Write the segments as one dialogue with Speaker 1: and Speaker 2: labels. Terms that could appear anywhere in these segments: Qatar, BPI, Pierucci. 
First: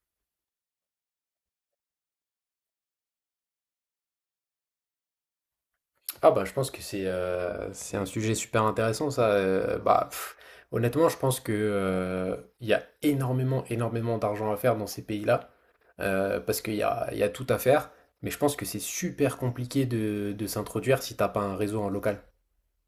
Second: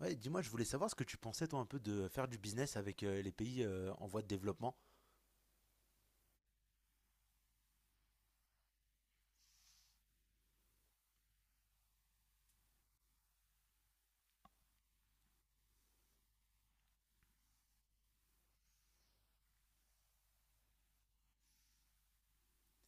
Speaker 1: Ouais, dis-moi, je voulais savoir ce que tu pensais toi un peu de faire du business avec les pays en voie de développement.
Speaker 2: Ah bah je pense que c'est un sujet super intéressant ça. Bah honnêtement je pense que il y a énormément énormément d'argent à faire dans ces pays-là, parce qu'il y a tout à faire. Mais je pense que c'est super compliqué de s'introduire si t'as pas un réseau en local.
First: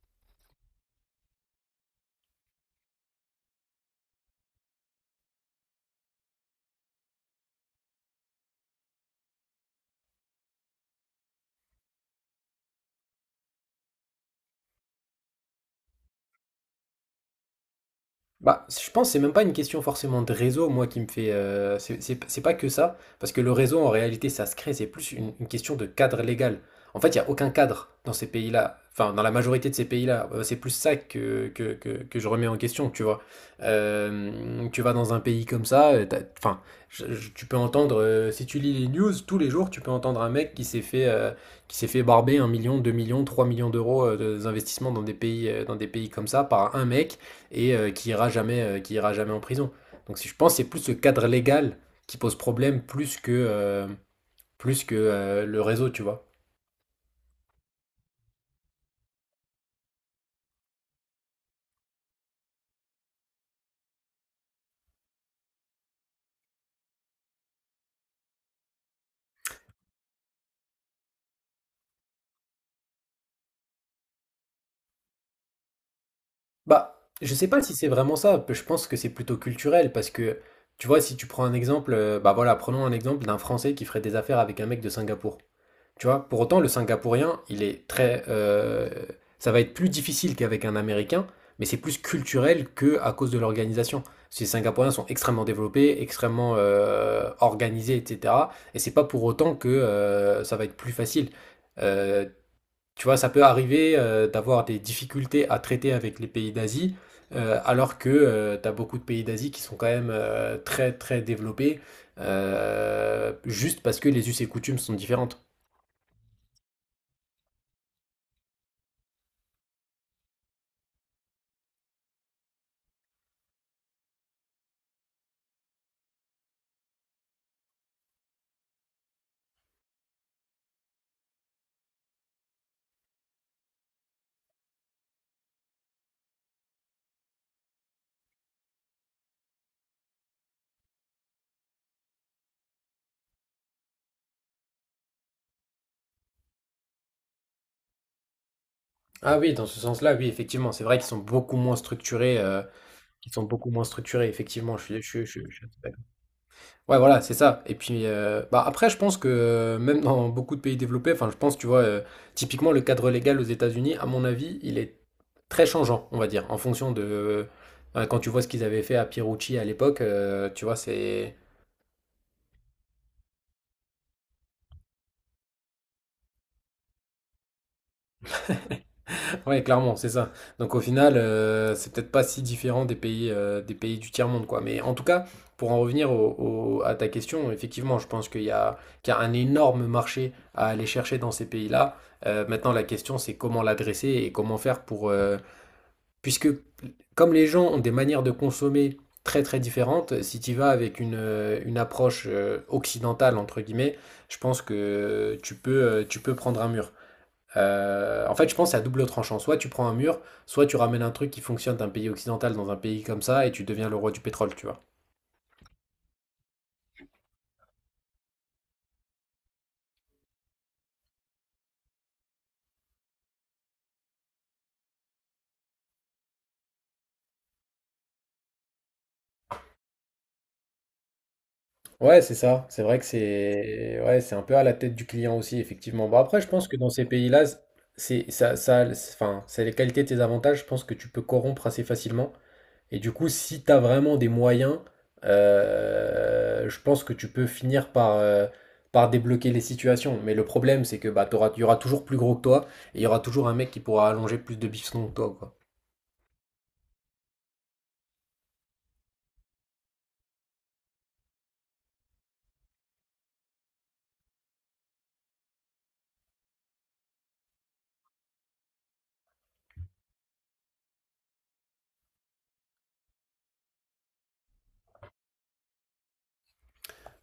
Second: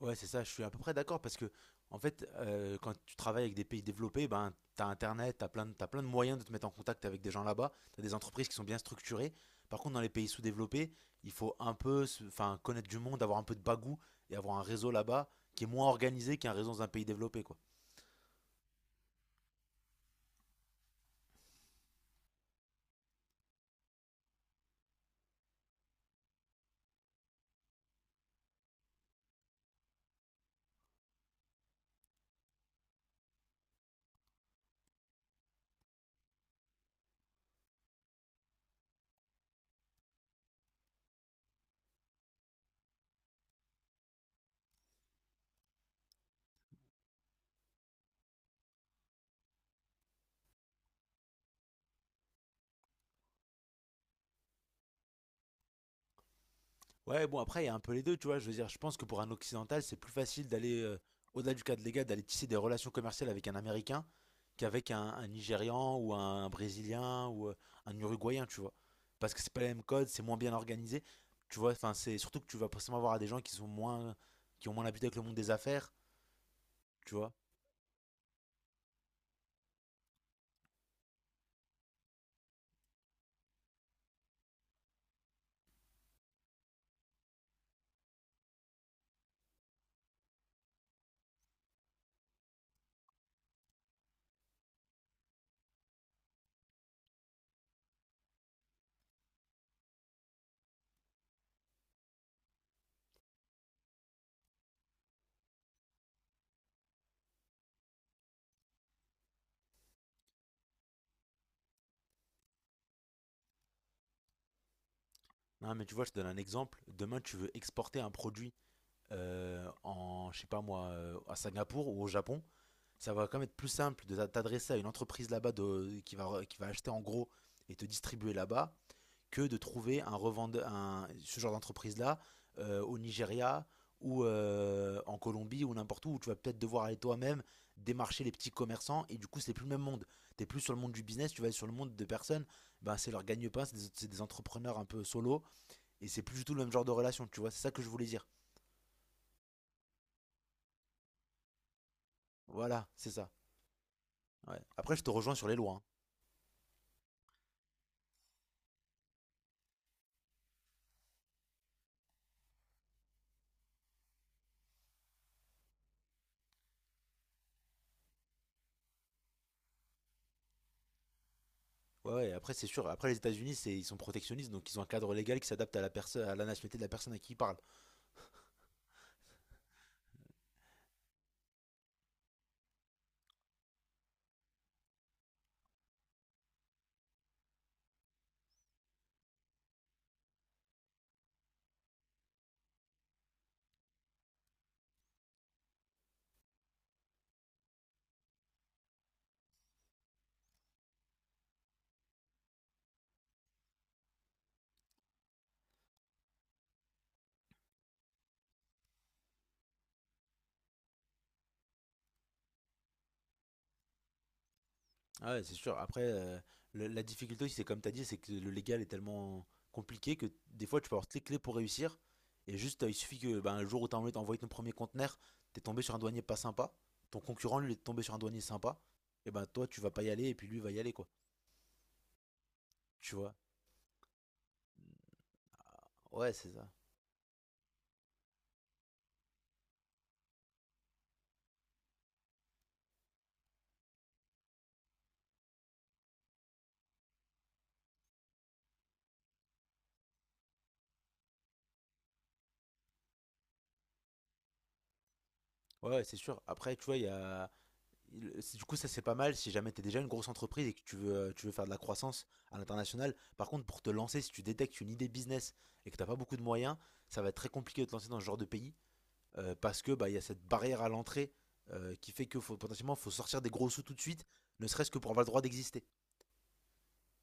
Speaker 1: Ouais, c'est ça, je suis à peu près d'accord parce que en fait, quand tu travailles avec des pays développés, ben t'as internet, t'as plein de moyens de te mettre en contact avec des gens là-bas, t'as des entreprises qui sont bien structurées. Par contre, dans les pays sous-développés, il faut un peu enfin connaître du monde, avoir un peu de bagou et avoir un réseau là-bas qui est moins organisé qu'un réseau dans un pays développé quoi.
Speaker 2: Bah, je pense que c'est même pas une question forcément de réseau, moi, qui me fait. C'est pas que ça, parce que le réseau, en réalité, ça se crée, c'est plus une question de cadre légal. En fait, il n'y a aucun cadre dans ces pays-là, enfin, dans la majorité de ces pays-là. C'est plus ça que je remets en question, tu vois. Tu vas dans un pays comme ça, enfin, tu peux entendre, si tu lis les news, tous les jours, tu peux entendre un mec qui s'est fait barber 1 million, 2 millions, 3 millions d'euros, d'investissement dans des pays comme ça par un mec et qui ira jamais en prison. Donc si je pense, c'est plus ce cadre légal qui pose problème plus que le réseau, tu vois.
Speaker 1: Ouais, bon après, il y a un peu les deux, tu vois, je veux dire, je pense que pour un occidental, c'est plus facile d'aller au-delà du cadre légal, d'aller tisser des relations commerciales avec un Américain qu'avec un Nigérian ou un Brésilien ou un Uruguayen, tu vois. Parce que c'est pas les mêmes codes, c'est moins bien organisé. Tu vois, enfin, c'est surtout que tu vas forcément avoir à des gens qui sont moins, qui ont moins l'habitude avec le monde des affaires,
Speaker 2: Bah,
Speaker 1: tu vois.
Speaker 2: je sais pas si c'est vraiment ça. Je pense que c'est plutôt culturel parce que, tu vois, si tu prends un exemple, bah voilà, prenons un exemple d'un Français qui ferait des affaires avec un mec de Singapour. Tu vois, pour autant, le Singapourien, il est très. Ça va être plus difficile qu'avec un Américain, mais c'est plus culturel que à cause de l'organisation. Ces Singapouriens sont extrêmement développés, extrêmement organisés, etc. Et c'est pas pour autant que ça va être plus facile. Euh, Tu vois, ça peut arriver d'avoir des difficultés à traiter avec les pays d'Asie, alors que tu as beaucoup de pays d'Asie qui sont quand même très très développés, juste parce que les us et coutumes sont différentes.
Speaker 1: Non, mais tu vois, je te donne un exemple. Demain, tu veux exporter un produit en, je sais pas moi, à Singapour ou au Japon. Ça va quand même être plus simple de t'adresser à une entreprise là-bas qui va acheter en gros et te distribuer là-bas que de trouver un revendeur, ce genre d'entreprise-là au Nigeria ou en Colombie ou n'importe où, où tu vas peut-être devoir aller toi-même démarcher les petits commerçants et du coup c'est plus le même monde. T'es plus sur le monde du business, tu vas être sur le monde de personnes, ben c'est leur gagne-pain, c'est des entrepreneurs un peu solo et c'est plus du tout le même genre de relation, tu vois, c'est ça que je voulais dire.
Speaker 2: Ah oui, dans ce sens-là, oui, effectivement, c'est vrai qu'ils sont beaucoup moins structurés,
Speaker 1: Voilà, c'est ça.
Speaker 2: ils sont beaucoup moins structurés,
Speaker 1: Ouais.
Speaker 2: effectivement, je
Speaker 1: Après je
Speaker 2: suis
Speaker 1: te
Speaker 2: je
Speaker 1: rejoins
Speaker 2: je
Speaker 1: sur les
Speaker 2: je suis
Speaker 1: lois,
Speaker 2: assez
Speaker 1: hein.
Speaker 2: d'accord. Ouais, voilà, c'est ça et puis, bah, après je pense que même dans beaucoup de pays développés, enfin je pense, tu vois, typiquement le cadre légal aux États-Unis, à mon avis, il est très changeant, on va dire, en fonction de, bah, quand tu vois ce qu'ils avaient fait à Pierucci à l'époque, tu vois, c'est.
Speaker 1: Ouais, ouais, après c'est sûr, après les États-Unis c'est, ils sont protectionnistes donc ils ont un cadre légal qui s'adapte à la personne, à la nationalité de la personne à qui ils parlent.
Speaker 2: Ouais, clairement, c'est ça. Donc au final, c'est peut-être pas si différent des pays du tiers-monde, quoi. Mais en tout cas, pour en revenir à ta question, effectivement, je pense qu'il y a un énorme marché à aller chercher dans ces pays-là. Maintenant, la question, c'est comment l'adresser et comment faire puisque comme les gens ont des manières de consommer très très différentes, si tu vas avec une approche occidentale, entre guillemets, je pense que tu peux prendre un mur. En fait, je pense que c'est à double tranchant. Soit tu prends un mur, soit tu ramènes un truc qui fonctionne d'un pays occidental dans un pays comme ça et tu deviens le roi du pétrole, tu vois.
Speaker 1: Ah ouais, c'est sûr. Après, la difficulté aussi, c'est comme tu as dit, c'est que le légal est tellement compliqué que des fois, tu peux avoir toutes les clés pour réussir. Et juste, il suffit que ben, le jour où tu as envie d'envoyer ton premier conteneur, tu es tombé sur un douanier pas sympa. Ton concurrent, lui, est tombé sur un douanier sympa. Et ben toi, tu vas pas y aller et puis lui va y aller, quoi.
Speaker 2: Ouais, c'est ça. C'est vrai que
Speaker 1: Tu vois?
Speaker 2: c'est, ouais, c'est un peu à la tête du client aussi, effectivement. Bon,
Speaker 1: Ouais,
Speaker 2: après, je
Speaker 1: c'est ça.
Speaker 2: pense que dans ces pays-là, c'est ça, enfin, c'est les qualités de tes avantages. Je pense que tu peux corrompre assez facilement. Et du coup, si tu as vraiment des moyens, je pense que tu peux finir par débloquer les situations. Mais le problème, c'est que bah, il y aura toujours plus gros que toi, et il y aura toujours un mec qui pourra allonger plus de bifton que toi, quoi.
Speaker 1: Ouais, ouais, c'est sûr. Après, tu vois, il y a... du coup, ça c'est pas mal si jamais t'es déjà une grosse entreprise et que tu veux faire de la croissance à l'international. Par contre, pour te lancer, si tu détectes une idée business et que t'as pas beaucoup de moyens, ça va être très compliqué de te lancer dans ce genre de pays parce que bah, il y a cette barrière à l'entrée qui fait que faut, potentiellement faut sortir des gros sous tout de suite, ne serait-ce que pour avoir le droit d'exister.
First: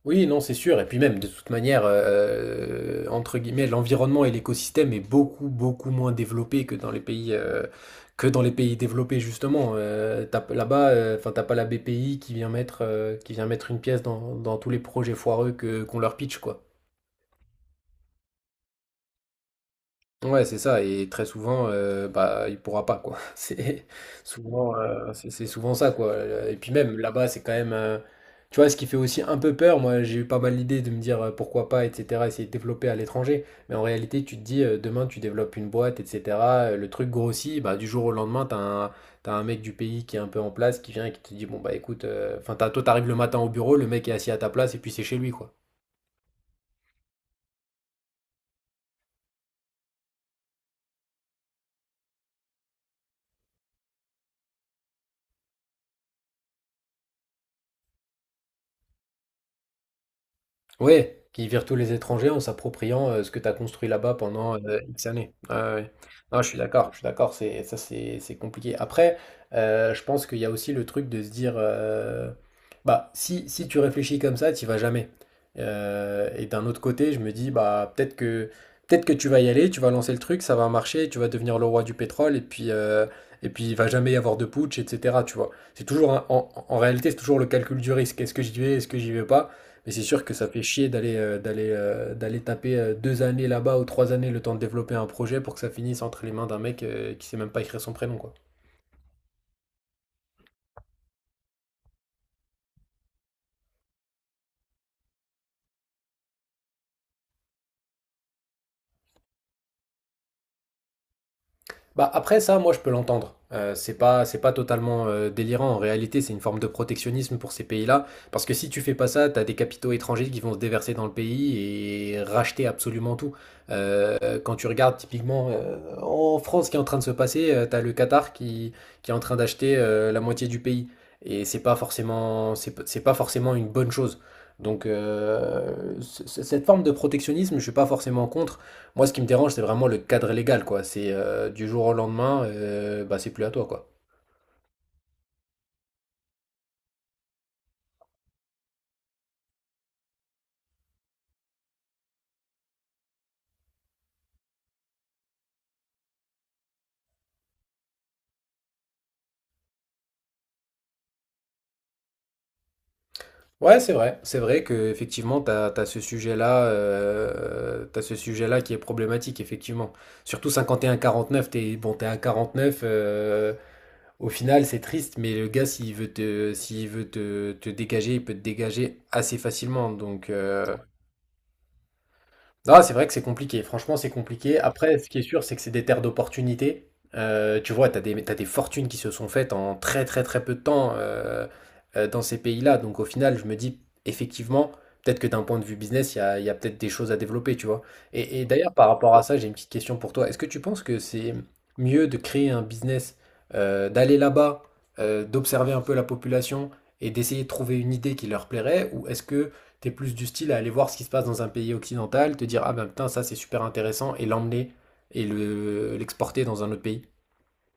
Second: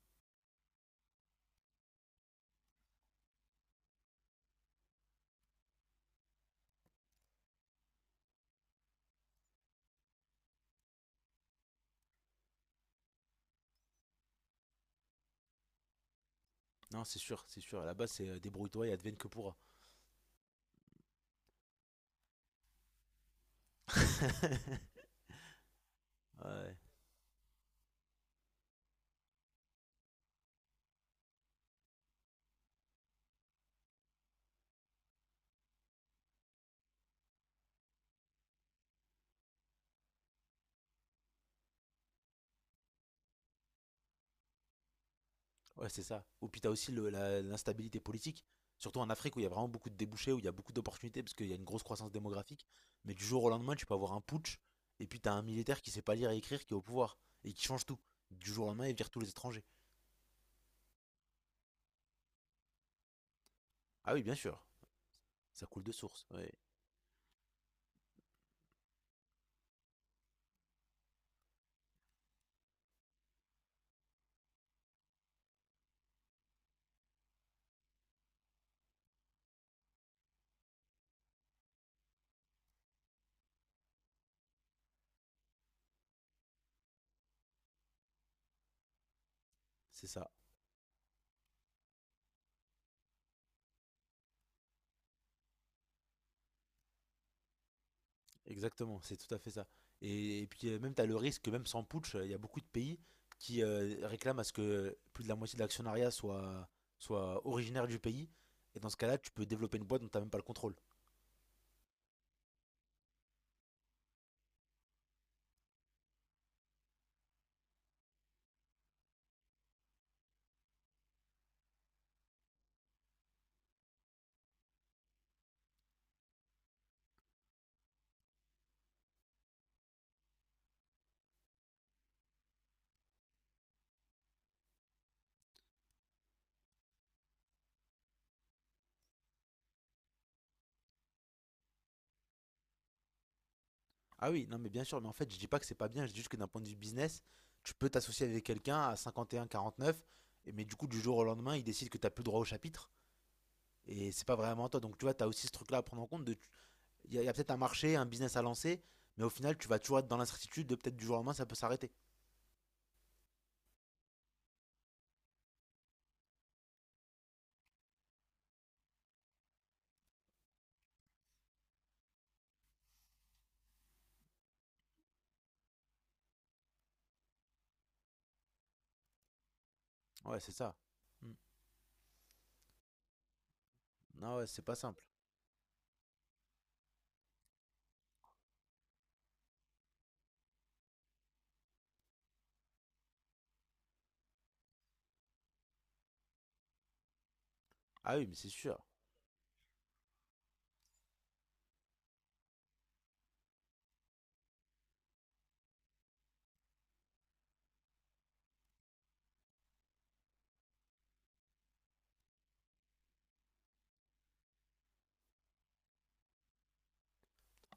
Speaker 2: Oui, non, c'est sûr. Et puis même, de toute manière, entre guillemets, l'environnement et l'écosystème est beaucoup, beaucoup moins développé que dans les pays développés, justement. Là-bas, enfin, t'as pas la BPI qui vient mettre une pièce dans tous les projets foireux qu'on leur pitch, quoi.
Speaker 1: Non, c'est sûr, c'est sûr. À la base, c'est débrouille-toi et advienne que pourra.
Speaker 2: Ouais, c'est ça et très souvent, bah, il pourra pas quoi. C'est souvent, c'est souvent ça quoi. Et puis
Speaker 1: Ouais.
Speaker 2: même là-bas, c'est quand même, tu vois, ce qui fait aussi un peu peur, moi, j'ai eu pas mal l'idée de me dire: «Pourquoi pas?» et cetera, essayer de développer à l'étranger. Mais en réalité, tu te dis, demain, tu développes une boîte et cetera, le truc grossit, bah, du jour au lendemain, t'as as un tu un mec du pays qui est un peu en place, qui vient et qui te dit: «Bon, bah, écoute», enfin, t'as toi, t'arrives le matin au bureau, le mec est assis à ta place et puis c'est chez lui quoi.
Speaker 1: Ouais, c'est ça. Ou puis t'as aussi l'instabilité politique, surtout en Afrique où il y a vraiment beaucoup de débouchés, où il y a beaucoup d'opportunités, parce qu'il y a une grosse croissance démographique. Mais du jour au lendemain, tu peux avoir un putsch, et puis t'as un militaire qui sait pas lire et écrire, qui est au pouvoir, et qui change tout. Du jour au lendemain, il vire tous les étrangers.
Speaker 2: Ouais, qui virent tous les étrangers en s'appropriant, ce que tu as construit
Speaker 1: Ah
Speaker 2: là-bas
Speaker 1: oui, bien
Speaker 2: pendant,
Speaker 1: sûr,
Speaker 2: X années. Ouais,
Speaker 1: ça
Speaker 2: ouais,
Speaker 1: coule de
Speaker 2: ouais.
Speaker 1: source.
Speaker 2: Non,
Speaker 1: Ouais,
Speaker 2: je suis d'accord, c'est ça, c'est compliqué. Après, je pense qu'il y a aussi le truc de se dire, bah, si tu réfléchis comme ça, tu y vas jamais. Et d'un autre côté, je me dis, bah, peut-être que tu vas y aller, tu vas lancer le truc, ça va marcher, tu vas devenir le roi du pétrole et puis il va jamais y avoir de putsch et cetera, tu vois? C'est toujours un en en réalité, c'est toujours le calcul du risque. Est-ce que j'y vais? Est-ce que j'y vais pas? Mais c'est
Speaker 1: c'est
Speaker 2: sûr
Speaker 1: ça.
Speaker 2: que ça fait chier d'aller taper 2 années là-bas ou 3 années le temps de développer un projet pour que ça finisse entre les mains d'un mec, qui sait même pas écrire son prénom, quoi.
Speaker 1: Exactement, c'est tout à fait ça. Et puis même t'as le risque, que même sans putsch, il y a beaucoup de pays qui réclament à ce que plus de la moitié de l'actionnariat soit originaire du pays. Et dans ce cas-là, tu peux développer une boîte dont t'as même pas le contrôle.
Speaker 2: Bah après ça, moi je peux l'entendre. C'est pas totalement délirant. En réalité, c'est une forme de protectionnisme pour ces pays-là. Parce que si tu fais pas ça, t'as des capitaux étrangers qui vont se déverser dans le pays et racheter absolument tout. Quand tu regardes typiquement en France ce qui est en train de se passer, t'as le Qatar qui est en train d'acheter la moitié du pays. Et c'est pas forcément, c'est pas forcément une bonne chose. Donc cette forme de protectionnisme, je suis pas forcément contre. Moi, ce qui me dérange, c'est vraiment le cadre légal, quoi. C'est, du jour au lendemain, bah, c'est plus à toi, quoi.
Speaker 1: Ah oui, non mais bien sûr, mais en fait je dis pas que c'est pas bien, je dis juste que d'un point de vue business, tu peux t'associer avec quelqu'un à 51-49, mais du coup du jour au lendemain il décide que t'as plus droit au chapitre, et c'est pas vraiment à toi. Donc tu vois, t'as aussi ce truc-là à prendre en compte, de, y a peut-être un marché, un business à lancer, mais au final tu vas toujours être dans l'incertitude de peut-être du jour au lendemain ça peut s'arrêter.
Speaker 2: Ouais, c'est vrai. C'est vrai que effectivement, t'as ce sujet-là qui est problématique, effectivement. Surtout 51-49, t'es bon, t'es à 49, au final, c'est triste, mais le gars, s'il veut te dégager, il peut te dégager assez facilement. Donc,
Speaker 1: Ouais, c'est ça. Hmm.
Speaker 2: ah, c'est vrai que c'est compliqué. Franchement, c'est
Speaker 1: Non ouais,
Speaker 2: compliqué.
Speaker 1: c'est pas
Speaker 2: Après,
Speaker 1: simple.
Speaker 2: ce qui est sûr, c'est que c'est des terres d'opportunités. Tu vois, t'as des fortunes qui se sont faites en très, très, très peu de temps, dans ces pays-là. Donc, au final, je me dis, effectivement, peut-être que d'un point de vue business, il y a peut-être des choses à développer, tu vois.
Speaker 1: Ah oui, mais
Speaker 2: Et
Speaker 1: c'est
Speaker 2: d'ailleurs,
Speaker 1: sûr.
Speaker 2: par rapport à ça, j'ai une petite question pour toi. Est-ce que tu penses que c'est mieux de créer un business, d'aller là-bas, d'observer un peu la population et d'essayer de trouver une idée qui leur plairait? Ou est-ce que t'es plus du style à aller voir ce qui se passe dans un pays occidental, te dire ah ben putain ça c'est super intéressant et l'emmener et le l'exporter dans un autre pays.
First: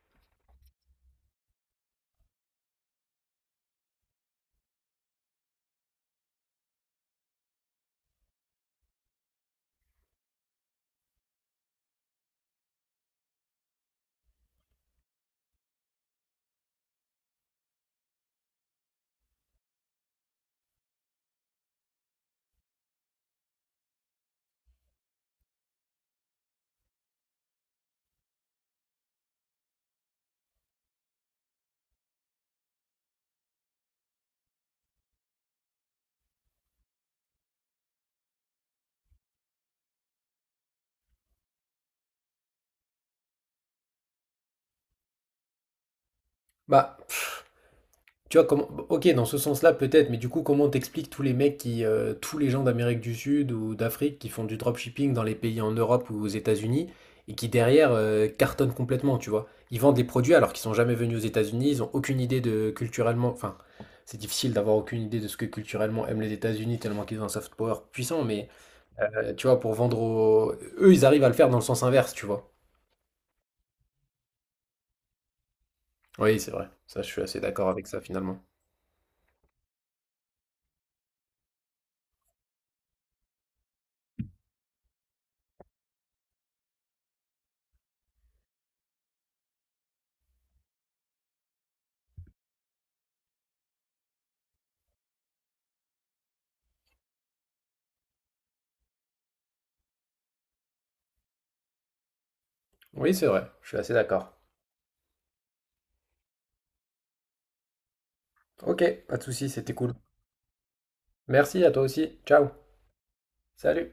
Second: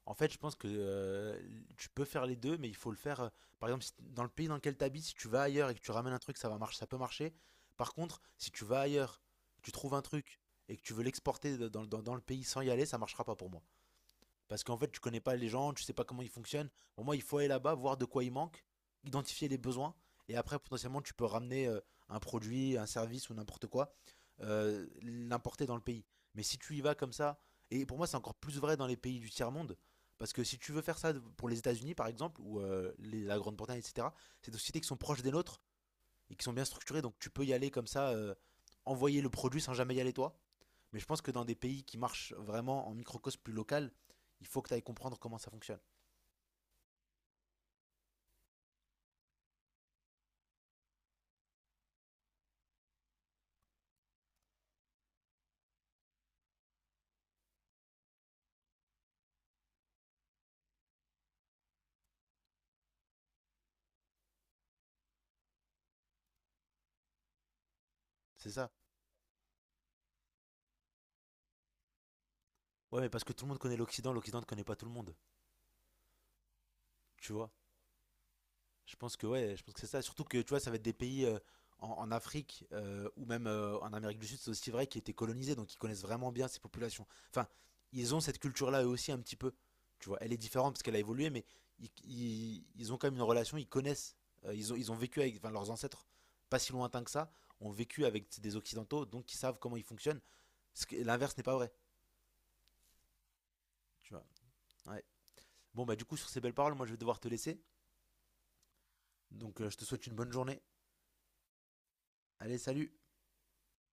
Speaker 1: En fait, je pense que tu peux faire les deux, mais il faut le faire. Par exemple, si t- dans le pays dans lequel tu habites, si tu vas ailleurs et que tu ramènes un truc, ça va marcher, ça peut marcher. Par contre, si tu vas ailleurs, tu trouves un truc et que tu veux l'exporter dans le pays sans y aller, ça marchera pas pour moi. Parce qu'en fait, tu connais pas les gens, tu sais pas comment ils fonctionnent. Pour moi, il faut aller là-bas, voir de quoi il manque, identifier les besoins, et après, potentiellement, tu peux ramener un produit, un service ou n'importe quoi, l'importer dans le pays. Mais si tu y vas comme ça, et pour moi, c'est encore plus vrai dans les pays du tiers-monde, parce que si tu veux faire ça pour les États-Unis, par exemple, ou la Grande-Bretagne, etc., c'est des sociétés qui sont proches des nôtres et qui sont bien structurées, donc tu peux y aller comme ça, envoyer le produit sans jamais y aller toi. Mais je pense que dans des pays qui marchent vraiment en microcosme plus local, il faut que tu ailles comprendre comment ça fonctionne.
Speaker 2: Bah tu vois comment, ok, dans ce sens-là peut-être, mais du coup comment t'expliques tous les gens d'Amérique du Sud ou d'Afrique qui font du dropshipping dans les pays en Europe ou aux États-Unis et qui derrière cartonnent complètement, tu vois. Ils vendent des produits alors qu'ils sont jamais venus aux États-Unis, ils ont aucune idée de culturellement, enfin c'est difficile d'avoir aucune idée de ce que culturellement aiment les États-Unis tellement qu'ils ont un soft power puissant, mais.
Speaker 1: C'est ça.
Speaker 2: Tu vois, eux, ils arrivent à le faire dans le sens inverse, tu vois.
Speaker 1: Ouais, mais parce que tout le monde connaît l'Occident, l'Occident ne connaît pas tout le monde.
Speaker 2: Oui, c'est vrai. Ça, je suis
Speaker 1: Tu
Speaker 2: assez
Speaker 1: vois.
Speaker 2: d'accord avec ça, finalement.
Speaker 1: Je pense que ouais, je pense que c'est ça. Surtout que tu vois, ça va être des pays en, en Afrique ou même en Amérique du Sud, c'est aussi vrai, qui étaient colonisés, donc ils connaissent vraiment bien ces populations. Enfin, ils ont cette culture-là eux aussi un petit peu. Tu vois, elle est différente parce qu'elle a évolué, mais ils ont quand même une relation, ils connaissent, ils ont vécu avec, enfin, leurs ancêtres, pas si lointains que ça, ont vécu avec des Occidentaux, donc ils savent comment ils fonctionnent. L'inverse n'est pas vrai,
Speaker 2: Oui, c'est vrai. Je suis assez
Speaker 1: tu vois.
Speaker 2: d'accord.
Speaker 1: Ouais. Bon bah du coup sur ces belles paroles, moi je vais devoir te laisser.
Speaker 2: Ok, pas de souci,
Speaker 1: Donc
Speaker 2: c'était
Speaker 1: je te
Speaker 2: cool.
Speaker 1: souhaite une bonne journée.
Speaker 2: Merci à toi aussi. Ciao.
Speaker 1: Allez, salut!
Speaker 2: Salut.